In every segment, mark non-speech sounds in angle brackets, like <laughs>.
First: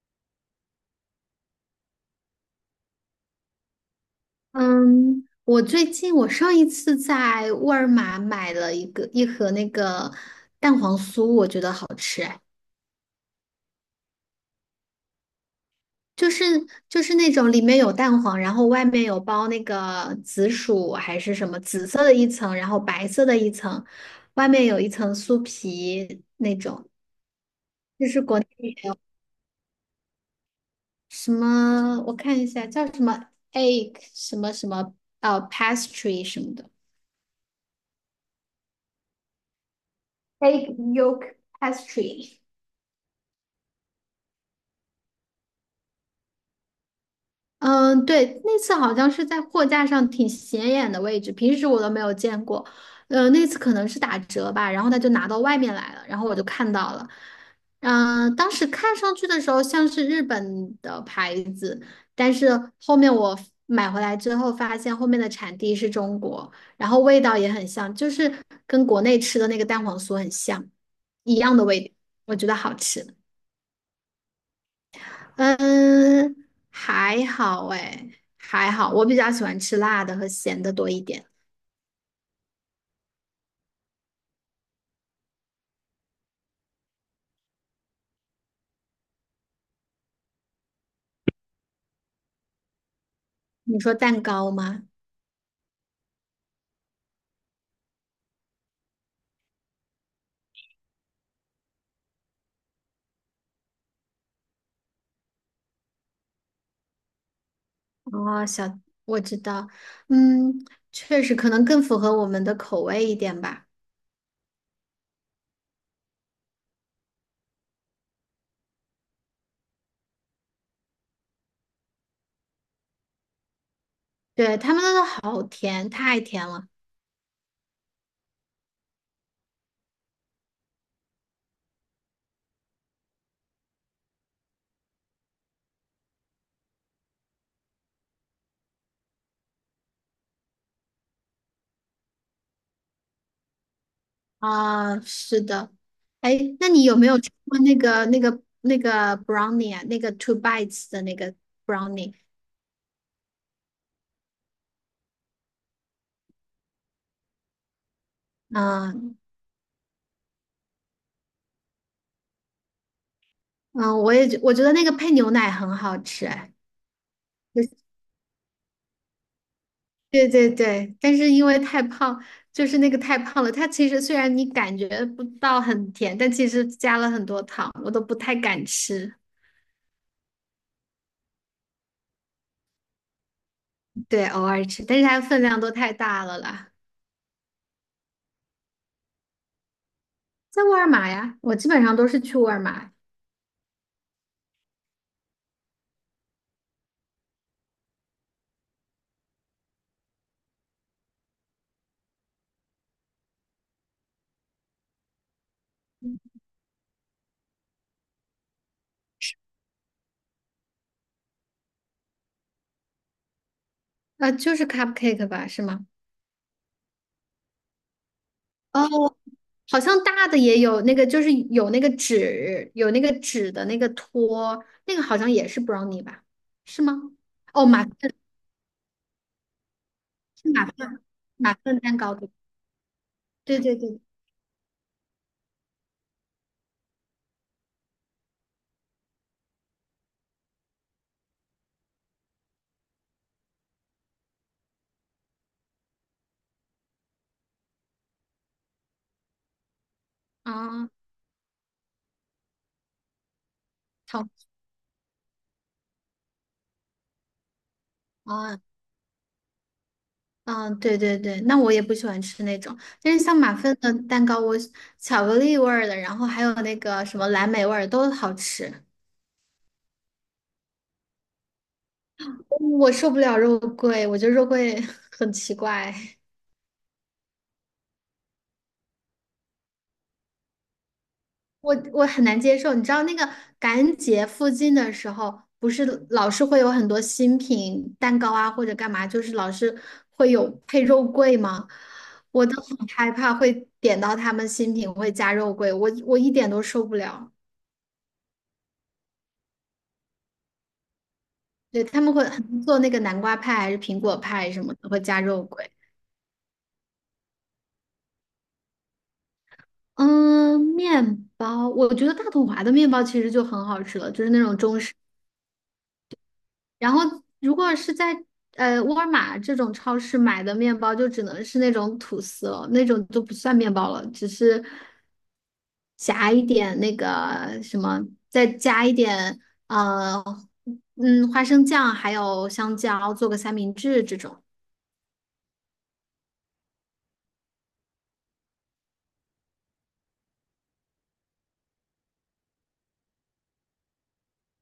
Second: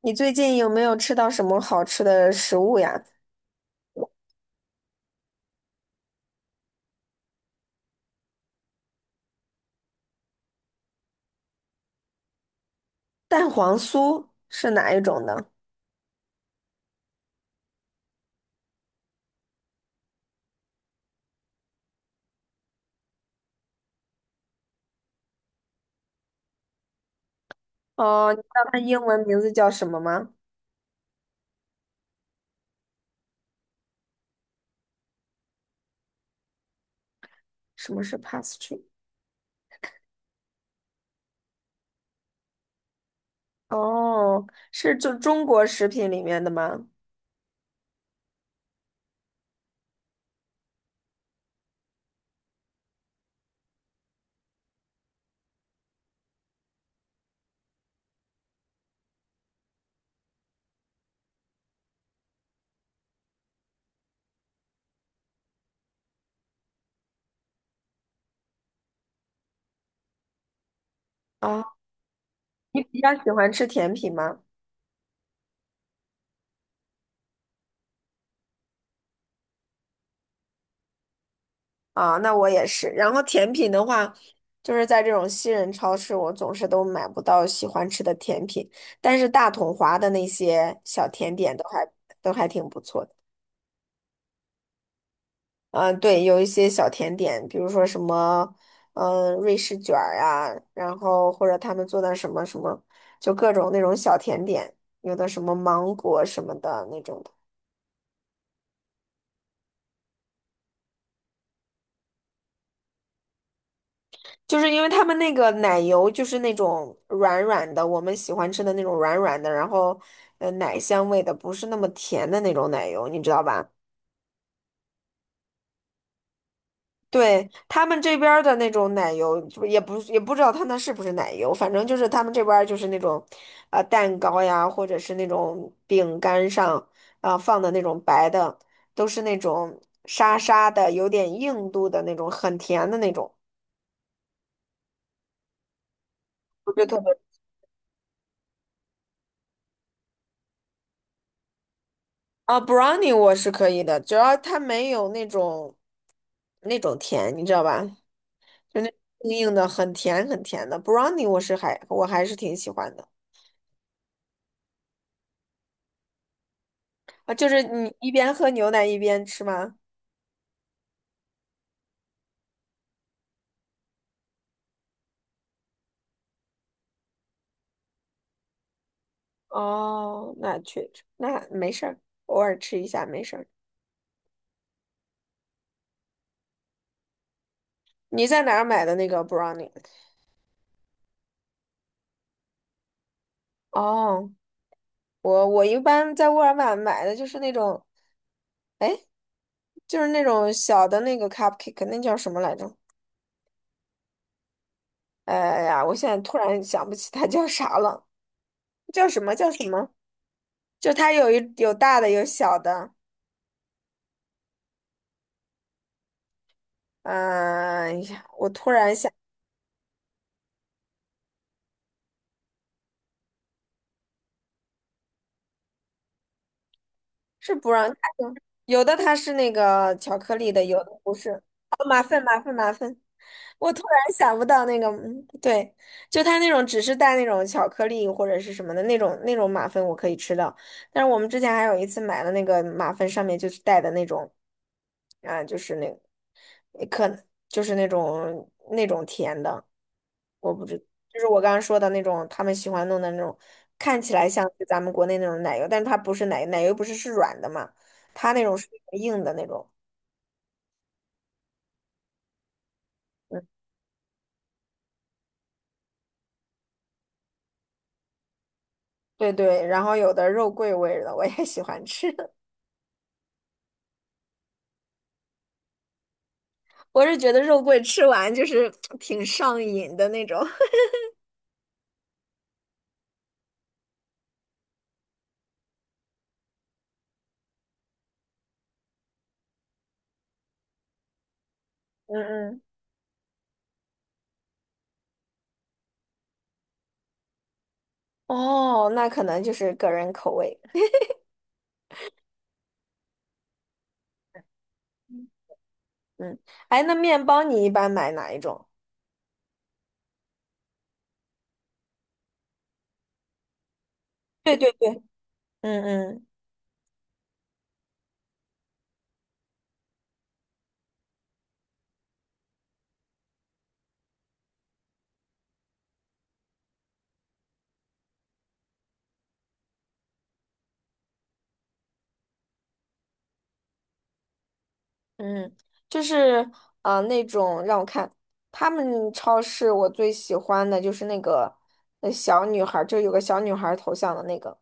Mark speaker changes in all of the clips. Speaker 1: 你最近有没有吃到什么好吃的食物呀？<laughs>
Speaker 2: 嗯，我最近我上一次在沃尔玛买了一盒那个蛋黄酥，我觉得好吃哎。
Speaker 1: 蛋黄酥是哪一种呢？<laughs>
Speaker 2: 就是就是那种里面有蛋黄，然后外面有包那个紫薯还是什么紫色的一层，然后白色的一层，外面有一层酥皮。就是
Speaker 1: 哦，
Speaker 2: 国
Speaker 1: 你
Speaker 2: 内
Speaker 1: 知道它英文名字叫什么吗？
Speaker 2: 什么我看一下叫什么 egg 什么什么pastry 什么的
Speaker 1: 什么是 pastry？
Speaker 2: egg yolk pastry。
Speaker 1: 哦，是就中国食品里面的吗？
Speaker 2: 嗯，对，那次好像是在货架上挺显眼的位置，平时我都没有见过。那次可能是打折吧，然后他就拿到外面来了，然后我就看到了。当时看上去的时候像是日本的牌子，但是后面我买回来之后发现后面的产地是中国，然后味道也很像，就是跟国内吃的那个蛋黄酥很像，一样的
Speaker 1: 啊，
Speaker 2: 味道，我觉得好
Speaker 1: 你比较
Speaker 2: 吃。
Speaker 1: 喜欢吃甜品吗？
Speaker 2: 嗯，还好哎，还好，我比较喜欢吃辣的和咸的多一点。
Speaker 1: 啊，那我也是。然后甜品的话，就是在这种西人超市，我总是都买不到喜欢吃的甜品，但是大统华的那些小甜点都还挺不错的。
Speaker 2: 你说蛋糕吗？
Speaker 1: 对，有一些小甜点，比如说什么，嗯、瑞士卷儿啊，然后或者他们做的什么什么，就各种那种小甜点，有的什么芒果什么的那种的，
Speaker 2: 哦，我知道，嗯，确实可能更符合我们的口味一点吧。
Speaker 1: 就是因为他们那个奶油就是那种软软的，我们喜欢吃的那种软软的，然后奶香味的，不是那么甜的那种奶油，你知道吧？
Speaker 2: 对，他们那都好甜，太甜了
Speaker 1: 对，他们这边儿的那种奶油，就也不知道他那是不是奶油，反正就是他们这边儿就是那种，呃，蛋糕呀，或者是那种饼干上啊、放的那种白的，都是那种沙沙的，有点硬度的那种，很甜的那种，
Speaker 2: 啊，是的。哎，那
Speaker 1: 我觉
Speaker 2: 你
Speaker 1: 得
Speaker 2: 有
Speaker 1: 特
Speaker 2: 没
Speaker 1: 别
Speaker 2: 有吃过那个 brownie 啊？那个 two bites 的那个 brownie？
Speaker 1: 啊，brownie 我是可以的，只要它没有那种那种甜，你知道吧？就那
Speaker 2: 嗯
Speaker 1: 硬硬的，很甜很甜的 brownie，我还是挺喜欢的。
Speaker 2: 嗯，我觉得那个配牛奶很好吃，哎。
Speaker 1: 啊，就是你一边喝牛奶一边吃吗？
Speaker 2: 对对对，但是因为太胖，就是那个太胖了。它其实虽然你感觉不到很甜，但其实加了很多糖，我都不太敢吃。
Speaker 1: 哦，那确实，那没事儿，偶尔吃一下没事儿。
Speaker 2: 对，偶尔吃，但是它分量都太大了啦。
Speaker 1: 你在哪儿买的那个 brownie？
Speaker 2: 在沃尔玛呀，我基本上都是去沃尔玛。
Speaker 1: 哦，我一般在沃尔玛买的就是那种，哎，就是那种小的那个 cupcake，那叫什么来着？哎呀，我现在突然想不起它叫啥了，叫什么叫什么？就它有大的有小的，
Speaker 2: 就是 cupcake 吧，是吗？
Speaker 1: 嗯、哎呀，我突然想
Speaker 2: 哦，好像大的也有那个，就是有那个纸，有那个纸的那个托，那个好像也是 brownie 吧？是吗？
Speaker 1: 是
Speaker 2: 哦，马
Speaker 1: brownie，
Speaker 2: 芬，
Speaker 1: 有的它是那个巧克
Speaker 2: 是
Speaker 1: 力的，
Speaker 2: 马
Speaker 1: 有的
Speaker 2: 芬
Speaker 1: 不是。
Speaker 2: 马芬
Speaker 1: 哦，
Speaker 2: 蛋
Speaker 1: 马
Speaker 2: 糕，
Speaker 1: 芬
Speaker 2: 对
Speaker 1: 马芬马芬。
Speaker 2: 对
Speaker 1: 我
Speaker 2: 对
Speaker 1: 突
Speaker 2: 对，
Speaker 1: 然想不到那个，嗯对，就它那种只是带那种巧克力或者是什么的那种马芬我可以吃到，但是我们之前还有一次买了那个马芬上面就是带的那种，啊，就是那可就是那种甜的，我不知，
Speaker 2: 啊。
Speaker 1: 就是我刚刚说的那种他们喜欢弄的那种，看起来像是咱们国内那种奶油，但是它不是奶，奶油不是是软的嘛，它那种
Speaker 2: 啊
Speaker 1: 是硬的那种，
Speaker 2: 啊，对对对，那我也不喜欢吃那种，但是像
Speaker 1: 嗯，
Speaker 2: 马芬的蛋糕，我巧克力味儿的，然后还有那个什么蓝莓味儿都好吃。
Speaker 1: 对对，然后有的肉桂味儿的我也喜欢吃。<laughs>
Speaker 2: 我受不了肉桂，我觉得肉桂 <laughs> 很奇怪，
Speaker 1: 我是觉得肉桂吃完就是挺上瘾的那种。<laughs>
Speaker 2: 我很难接受。你知道那个感恩节附近的时候，不是老是会有很多新品蛋糕啊，或者干嘛，就是老是会有配肉桂吗？
Speaker 1: 嗯
Speaker 2: 我都
Speaker 1: 嗯，
Speaker 2: 很害怕会点到他们新品会加肉桂，我一点都受不了。
Speaker 1: 哦，那可能就是个人口味。
Speaker 2: 对，他们会很做那个南瓜派还是苹果派什么的，会加肉桂。
Speaker 1: 嗯，哎，那面包你一般买哪一种？
Speaker 2: 嗯，面包，我觉得大统华的面包其实就很好吃了，就是那
Speaker 1: 对
Speaker 2: 种
Speaker 1: 对
Speaker 2: 中式。
Speaker 1: 对，嗯嗯
Speaker 2: 然后如果是在沃尔玛这种超市买的面包，就只能是那种吐司了，那种就不算面包了，只是夹一点那个什么，再加一点呃花生酱，还有香蕉，做个三明治这种。
Speaker 1: 嗯，就是啊，那种让我看，他们超市我最喜欢的就是那个小女孩儿，就有个小女孩儿头像的那个，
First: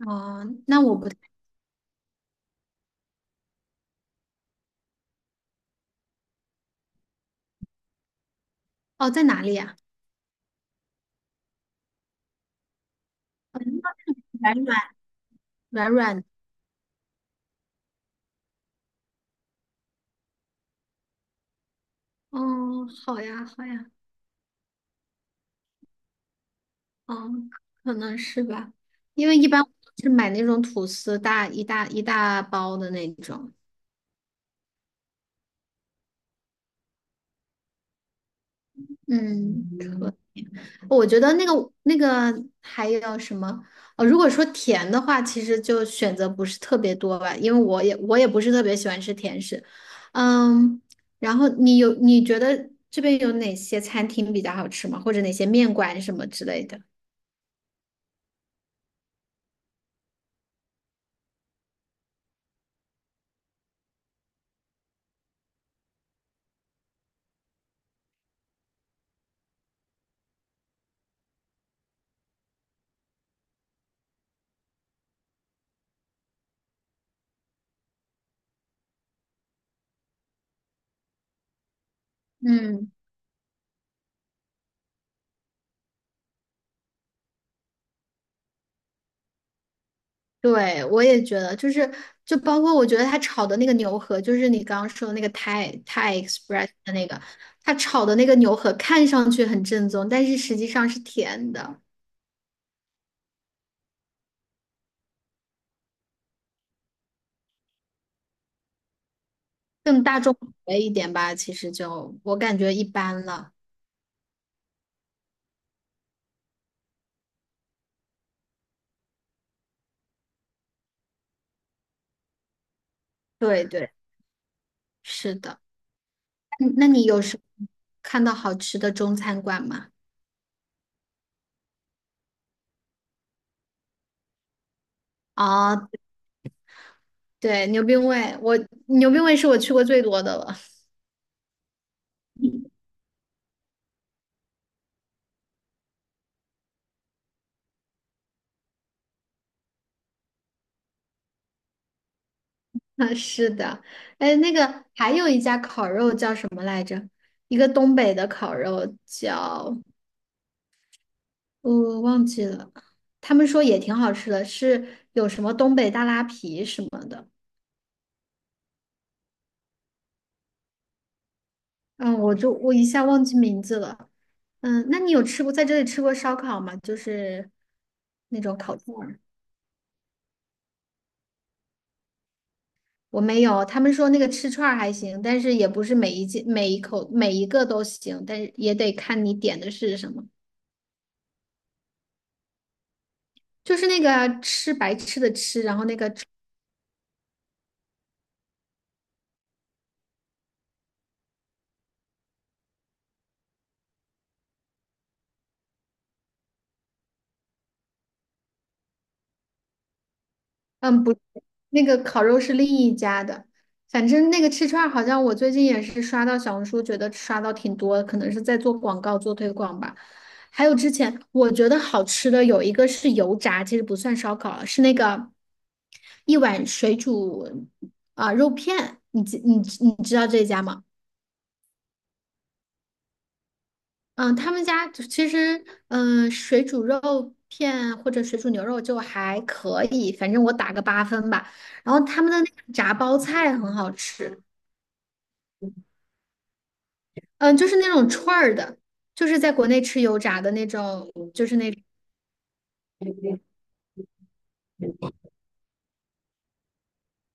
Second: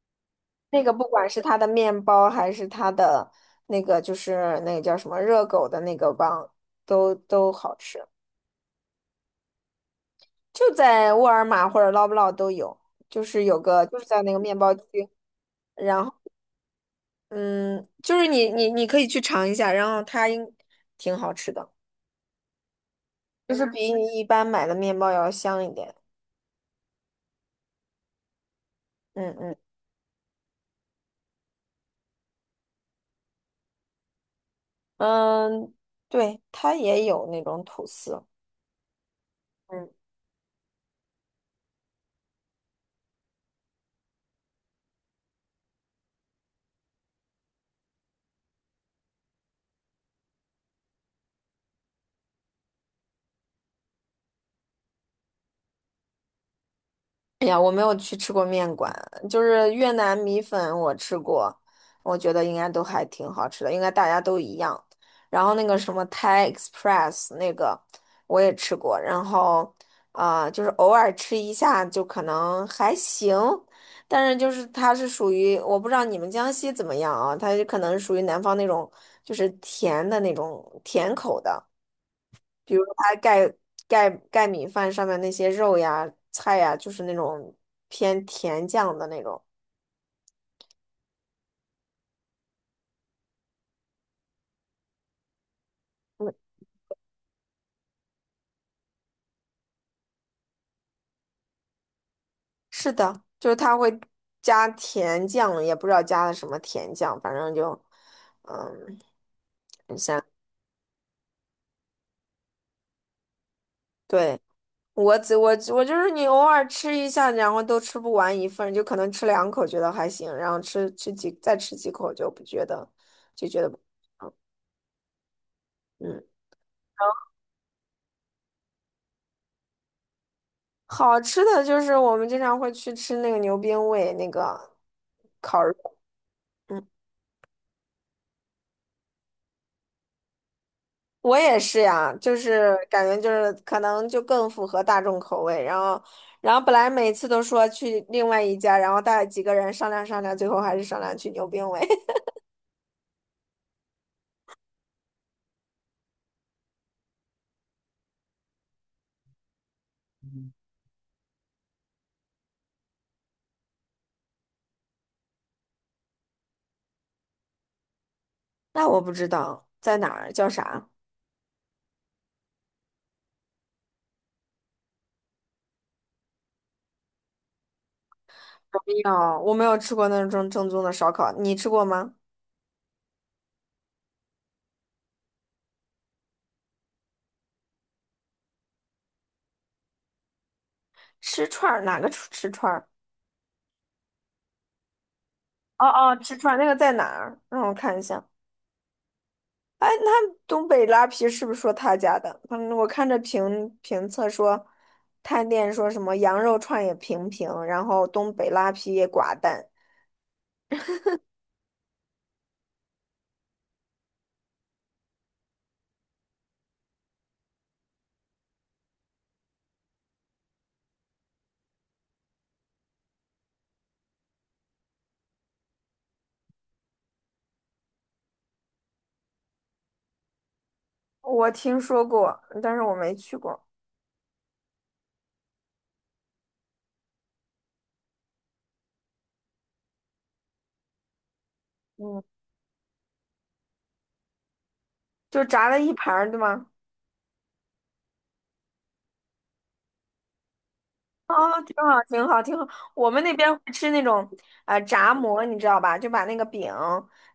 Speaker 2: 哦，那
Speaker 1: 那个
Speaker 2: 我
Speaker 1: 不
Speaker 2: 不
Speaker 1: 管是它的面包还是它的那个就是那个叫什么热狗的那个棒，都好吃。
Speaker 2: 哦在哪里呀？
Speaker 1: 就在沃尔玛或者捞不捞都有，就是有
Speaker 2: 嗯
Speaker 1: 个就是在那个
Speaker 2: 软
Speaker 1: 面包
Speaker 2: 软
Speaker 1: 区，
Speaker 2: 软
Speaker 1: 然后
Speaker 2: 软
Speaker 1: 嗯，就是你可以去尝一下，然后它应挺好吃的，
Speaker 2: 哦，好呀，
Speaker 1: 就
Speaker 2: 好
Speaker 1: 是
Speaker 2: 呀。
Speaker 1: 比你一般买的面包要香一点。
Speaker 2: 哦，可能是吧。因
Speaker 1: 嗯
Speaker 2: 为一
Speaker 1: 嗯
Speaker 2: 般我是买那种吐司大包的那种。
Speaker 1: 嗯，对，它也有那种吐司。
Speaker 2: 嗯，
Speaker 1: 嗯。
Speaker 2: 可我觉得那个还有什么？如果说甜的话，其实就选择不是特别多吧，因为我也不是特别喜欢吃甜食。嗯，然后你觉得这边有哪些餐厅比较好吃吗？或者哪些面馆什么之类的？
Speaker 1: 哎呀，我没有去吃过面馆，就是越南米粉我吃过，我觉得应该都还挺好吃的，应该大家都一样。然后那个什么 Thai Express 那个我也吃过，然后啊，就是偶尔吃一下就可能还行，但是就是它是属于我不知道你们江西怎么样啊，它就可能属于南方那种就是甜的那种甜口的。比如
Speaker 2: 嗯。
Speaker 1: 它盖米饭上面那些肉呀、菜呀，就是那种偏甜酱的那种。
Speaker 2: 对，我也觉得，就是包括我觉得他炒的那个牛河，就是你刚刚说的那个泰
Speaker 1: 嗯，
Speaker 2: Express 的那个，他炒的那个牛河看上去很正宗，但是实际上是甜的。
Speaker 1: 是的，就是它会加甜酱，也不知道加了什么甜酱，反正就嗯，你想，
Speaker 2: 哎，一点吧，其实就我感觉一般了。
Speaker 1: 对，我只我我就是你偶尔吃一下，然后都吃不完一份儿就可能吃两口觉得还行，然后吃吃几再吃几口就不觉得就觉
Speaker 2: 对
Speaker 1: 得不
Speaker 2: 对，是的。
Speaker 1: 嗯。
Speaker 2: 嗯，那你有什么看到好吃的中餐馆吗？
Speaker 1: 好吃的就是我们经常会去吃那个牛鞭味，那个烤肉。
Speaker 2: 啊，
Speaker 1: 嗯。
Speaker 2: 对，牛冰味，牛冰味是我去过最多的了。
Speaker 1: 我也是呀，就是感觉就是可能就更符合大众口味，然后，然后本来每次都说去另外一家，然后带几个人商量商量，最后还是商量去牛冰味。<laughs>
Speaker 2: <laughs> 啊，是的。哎，那个还有一家烤肉叫什么来着？一个东北的烤肉叫，我忘记了，他们说也挺好吃的，是有什么东北大拉皮什么的。
Speaker 1: 那我不知道在哪儿，叫啥？
Speaker 2: 嗯，我一下忘记名字了。嗯，那你有吃过在这里吃过烧烤吗？就是那种烤
Speaker 1: 我没
Speaker 2: 串儿。
Speaker 1: 有，我没有吃过那种正宗的烧烤，你吃过吗？
Speaker 2: 我没有，他们说那个吃串儿还行，但是也不是每一件每一口每一个都行，但是也得看你点的是什么。
Speaker 1: 吃串儿哪个吃串儿？
Speaker 2: 就是那个啊吃白吃的吃，然后
Speaker 1: 哦
Speaker 2: 那个
Speaker 1: 哦，吃串儿那个在哪儿？让我看一下。哎，那东北拉皮是不是说他家的？嗯，我看着评测说，探店说什么羊肉串也平平，然后东北拉皮也寡淡。
Speaker 2: 嗯不，那个烤肉是另一家的。反正那个吃串儿好像我最近也是刷到小红书，觉得刷到挺多的，可能是在做广告做推广吧。还有之前我觉得好吃的有一个是油炸，其实不算烧烤了，是那个一碗水煮啊、肉片，你知道这家吗？
Speaker 1: 我听说过，但是我没去过。
Speaker 2: 嗯，他们家就其实，嗯，水煮肉片或者水煮牛肉就还可以，反正我打个8分吧。然后他
Speaker 1: 嗯，
Speaker 2: 们的那个炸包菜很好吃。
Speaker 1: 就炸了一盘儿，对吗？
Speaker 2: 嗯，就是那种串儿的，就是在国内吃油炸的那种，就是
Speaker 1: 哦，
Speaker 2: 那，
Speaker 1: 挺好，挺好，挺好。我们那边会吃那种炸馍，你知道吧？就把那个饼，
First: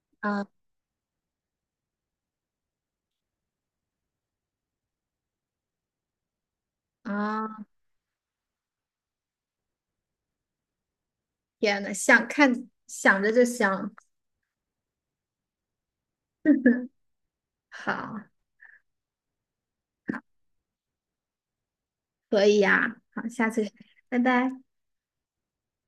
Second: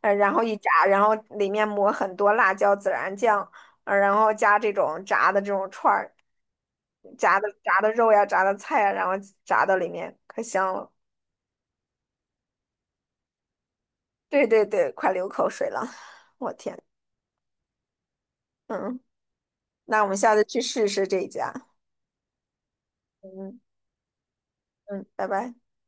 Speaker 1: 呃，然后
Speaker 2: 啊
Speaker 1: 一炸，然后里面抹很多辣椒、孜然酱，呃，然后加这种炸的这种串儿。炸的
Speaker 2: 啊，
Speaker 1: 炸的肉呀，炸的菜呀，然后炸到里面，可香了。
Speaker 2: 天呐，想着就香。
Speaker 1: 对对对，快流口水了，<laughs> 我天，
Speaker 2: <laughs> 好，
Speaker 1: 嗯，那我们下次去试试这一家，
Speaker 2: 可以呀，好，下
Speaker 1: 嗯
Speaker 2: 次拜拜。
Speaker 1: 嗯，拜拜。